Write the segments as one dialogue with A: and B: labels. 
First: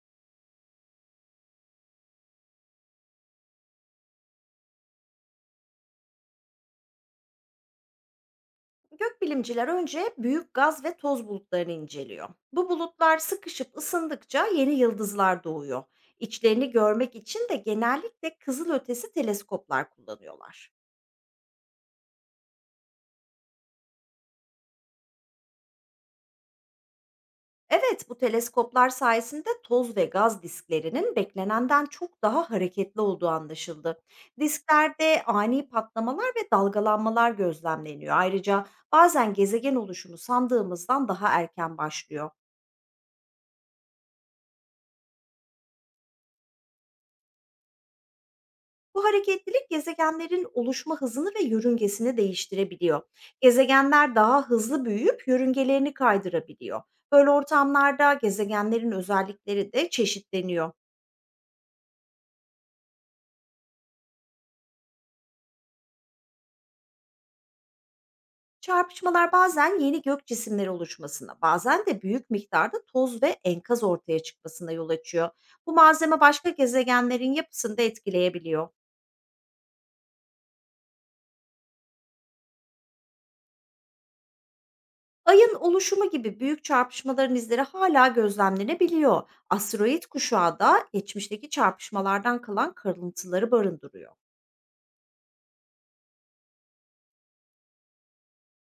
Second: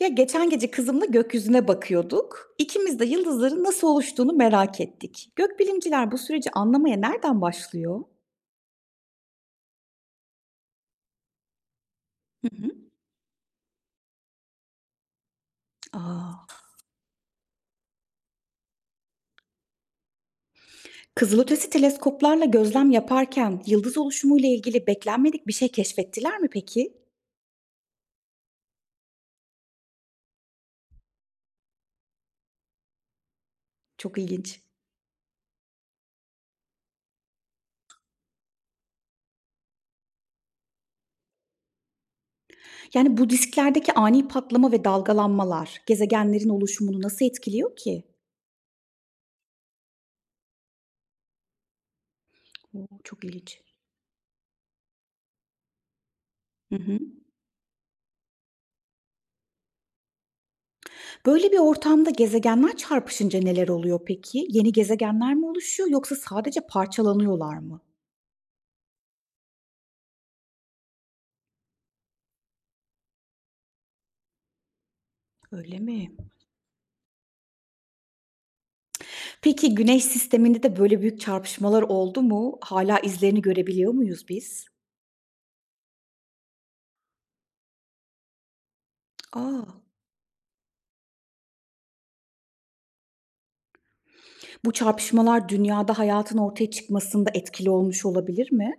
A: Ya geçen gece kızımla gökyüzüne bakıyorduk. İkimiz de yıldızların nasıl oluştuğunu merak ettik. Gökbilimciler bu süreci anlamaya nereden başlıyor?
B: Gökbilimciler önce büyük gaz ve toz bulutlarını inceliyor.
A: Hı
B: Bu
A: hı.
B: bulutlar sıkışıp ısındıkça yeni yıldızlar doğuyor.
A: Aa,
B: İçlerini görmek için de genellikle kızılötesi teleskoplar kullanıyorlar.
A: kızılötesi teleskoplarla gözlem yaparken yıldız oluşumuyla ilgili beklenmedik bir şey keşfettiler mi peki?
B: Evet, bu teleskoplar sayesinde toz ve gaz disklerinin beklenenden çok daha hareketli olduğu anlaşıldı.
A: Çok ilginç.
B: Disklerde ani patlamalar ve dalgalanmalar gözlemleniyor. Ayrıca bazen gezegen oluşumu sandığımızdan daha erken başlıyor.
A: Yani bu disklerdeki ani patlama ve dalgalanmalar gezegenlerin oluşumunu nasıl etkiliyor ki?
B: Bu hareketlilik gezegenlerin oluşma hızını ve yörüngesini
A: Oo,
B: değiştirebiliyor.
A: çok ilginç.
B: Gezegenler daha hızlı büyüyüp yörüngelerini
A: Hı
B: kaydırabiliyor.
A: hı.
B: Böyle ortamlarda gezegenlerin özellikleri de çeşitleniyor.
A: Böyle bir ortamda gezegenler çarpışınca neler oluyor peki? Yeni gezegenler mi oluşuyor yoksa sadece parçalanıyorlar mı?
B: Çarpışmalar bazen yeni gök cisimleri oluşmasına, bazen de büyük miktarda toz ve enkaz ortaya çıkmasına yol açıyor. Bu
A: Öyle mi?
B: malzeme başka gezegenlerin yapısını da etkileyebiliyor.
A: Peki Güneş sisteminde de böyle büyük çarpışmalar oldu mu? Hala izlerini görebiliyor muyuz biz?
B: Ayın oluşumu gibi büyük çarpışmaların izleri hala gözlemlenebiliyor.
A: Aa.
B: Asteroid kuşağı da geçmişteki çarpışmalardan kalan kırıntıları barındırıyor.
A: Bu çarpışmalar dünyada hayatın ortaya çıkmasında etkili olmuş olabilir mi?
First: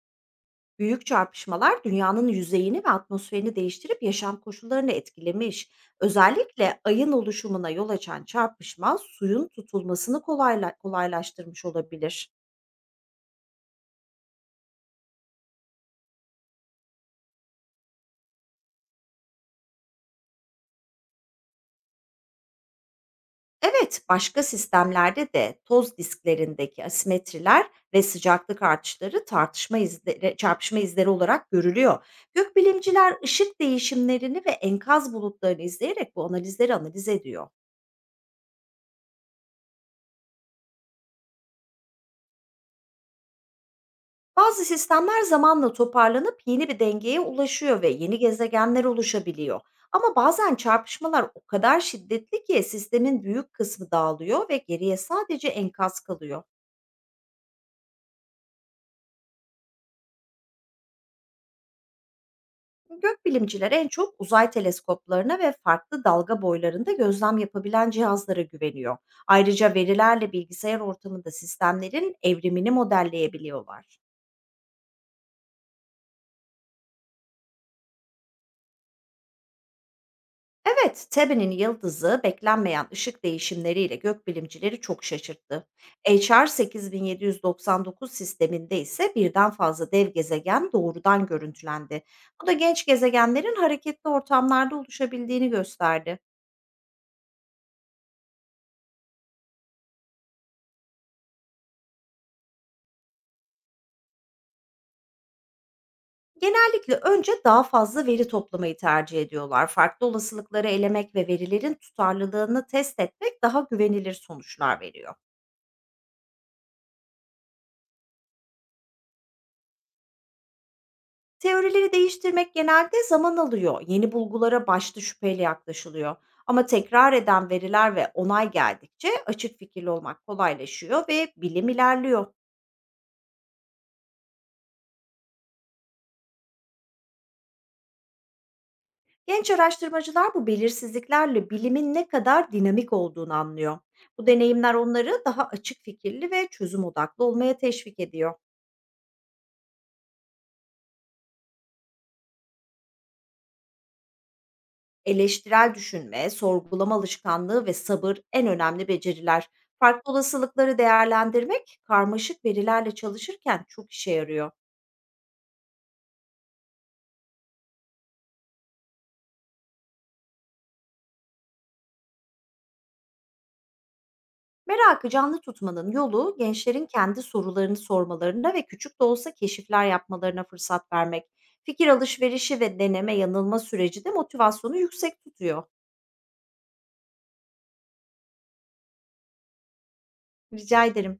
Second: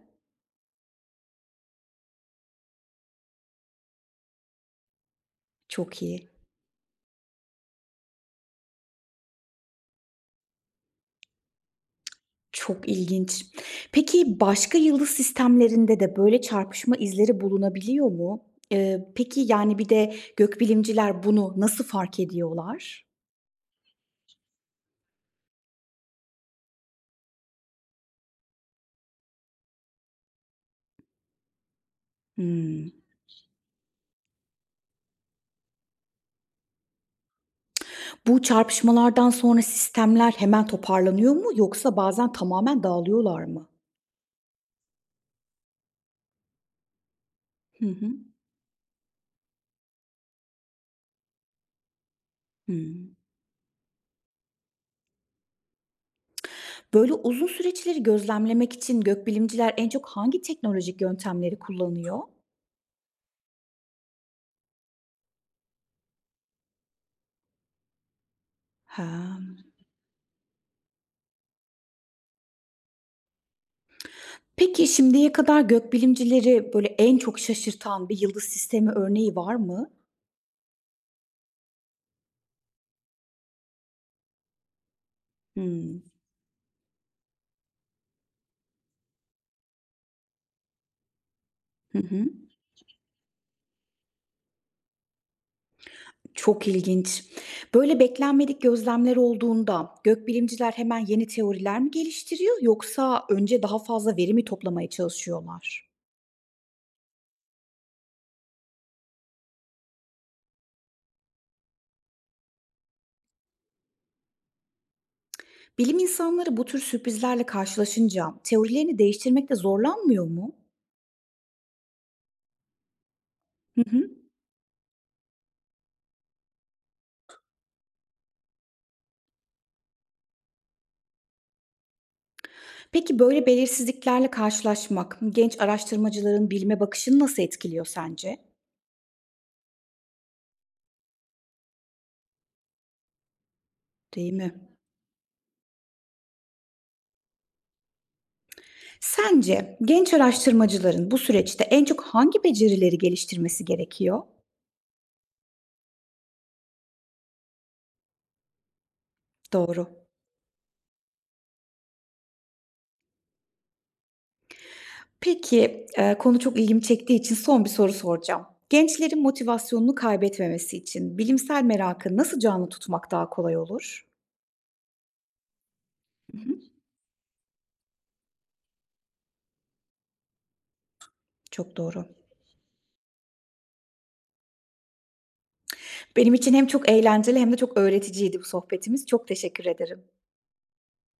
B: Büyük çarpışmalar dünyanın yüzeyini ve atmosferini değiştirip yaşam koşullarını etkilemiş.
A: Çok iyi.
B: Özellikle ayın oluşumuna yol açan çarpışma suyun tutulmasını kolaylaştırmış olabilir.
A: Çok ilginç. Peki başka yıldız sistemlerinde de böyle çarpışma izleri bulunabiliyor mu? Peki, yani, bir de gökbilimciler bunu nasıl fark ediyorlar?
B: Evet, başka sistemlerde de toz disklerindeki asimetriler ve sıcaklık artışları çarpışma izleri olarak görülüyor.
A: Hımm.
B: Gökbilimciler ışık değişimlerini ve enkaz bulutlarını izleyerek bu analiz ediyor.
A: Bu çarpışmalardan sonra sistemler hemen toparlanıyor mu yoksa bazen tamamen dağılıyorlar mı?
B: Bazı sistemler zamanla toparlanıp yeni bir dengeye ulaşıyor
A: Hı
B: ve
A: hı.
B: yeni gezegenler oluşabiliyor. Ama bazen çarpışmalar o kadar şiddetli ki
A: Hımm.
B: sistemin büyük kısmı dağılıyor ve geriye sadece enkaz kalıyor.
A: Böyle uzun süreçleri gözlemlemek için gökbilimciler en çok hangi teknolojik yöntemleri kullanıyor?
B: Gökbilimciler en çok uzay teleskoplarına ve farklı dalga boylarında gözlem yapabilen cihazlara güveniyor.
A: Ha.
B: Ayrıca verilerle bilgisayar ortamında sistemlerin evrimini modelleyebiliyorlar.
A: Peki şimdiye kadar gökbilimcileri böyle en çok şaşırtan bir yıldız sistemi örneği var mı?
B: Evet, Tebe'nin yıldızı beklenmeyen ışık değişimleriyle gökbilimcileri çok şaşırttı.
A: Hımm.
B: HR 8799 sisteminde ise birden fazla dev gezegen doğrudan
A: Hı
B: görüntülendi.
A: hı.
B: Bu da genç gezegenlerin hareketli ortamlarda oluşabildiğini gösterdi.
A: Çok ilginç. Böyle beklenmedik gözlemler olduğunda gökbilimciler hemen yeni teoriler mi geliştiriyor yoksa önce daha fazla veri mi toplamaya çalışıyorlar?
B: Genellikle önce daha fazla veri toplamayı tercih ediyorlar. Farklı olasılıkları elemek ve verilerin tutarlılığını test etmek daha güvenilir sonuçlar veriyor.
A: Bilim insanları bu tür sürprizlerle karşılaşınca teorilerini değiştirmekte zorlanmıyor mu?
B: Teorileri değiştirmek genelde zaman
A: Hı
B: alıyor. Yeni
A: hı.
B: bulgulara başta şüpheyle yaklaşılıyor. Ama tekrar eden veriler ve onay geldikçe açık fikirli olmak kolaylaşıyor ve bilim ilerliyor.
A: Peki böyle belirsizliklerle karşılaşmak genç araştırmacıların bilime bakışını nasıl etkiliyor sence?
B: Genç araştırmacılar bu belirsizliklerle bilimin ne kadar dinamik olduğunu anlıyor. Bu
A: Değil mi?
B: deneyimler onları daha açık fikirli ve çözüm odaklı olmaya teşvik ediyor.
A: Sence genç araştırmacıların bu süreçte en çok hangi becerileri geliştirmesi gerekiyor?
B: Eleştirel düşünme, sorgulama alışkanlığı ve sabır en önemli beceriler.
A: Doğru.
B: Farklı olasılıkları değerlendirmek, karmaşık verilerle çalışırken çok işe yarıyor.
A: Peki, konu çok ilgimi çektiği için son bir soru soracağım. Gençlerin motivasyonunu kaybetmemesi için bilimsel merakı nasıl canlı tutmak daha kolay olur?
B: Merakı canlı tutmanın yolu
A: Hı hı.
B: gençlerin kendi sorularını sormalarına ve küçük de olsa keşifler yapmalarına fırsat vermek.
A: Çok
B: Fikir
A: doğru.
B: alışverişi ve deneme yanılma süreci de motivasyonu yüksek tutuyor.
A: Benim için hem çok eğlenceli hem de çok öğreticiydi bu sohbetimiz. Çok teşekkür ederim.
B: Rica ederim.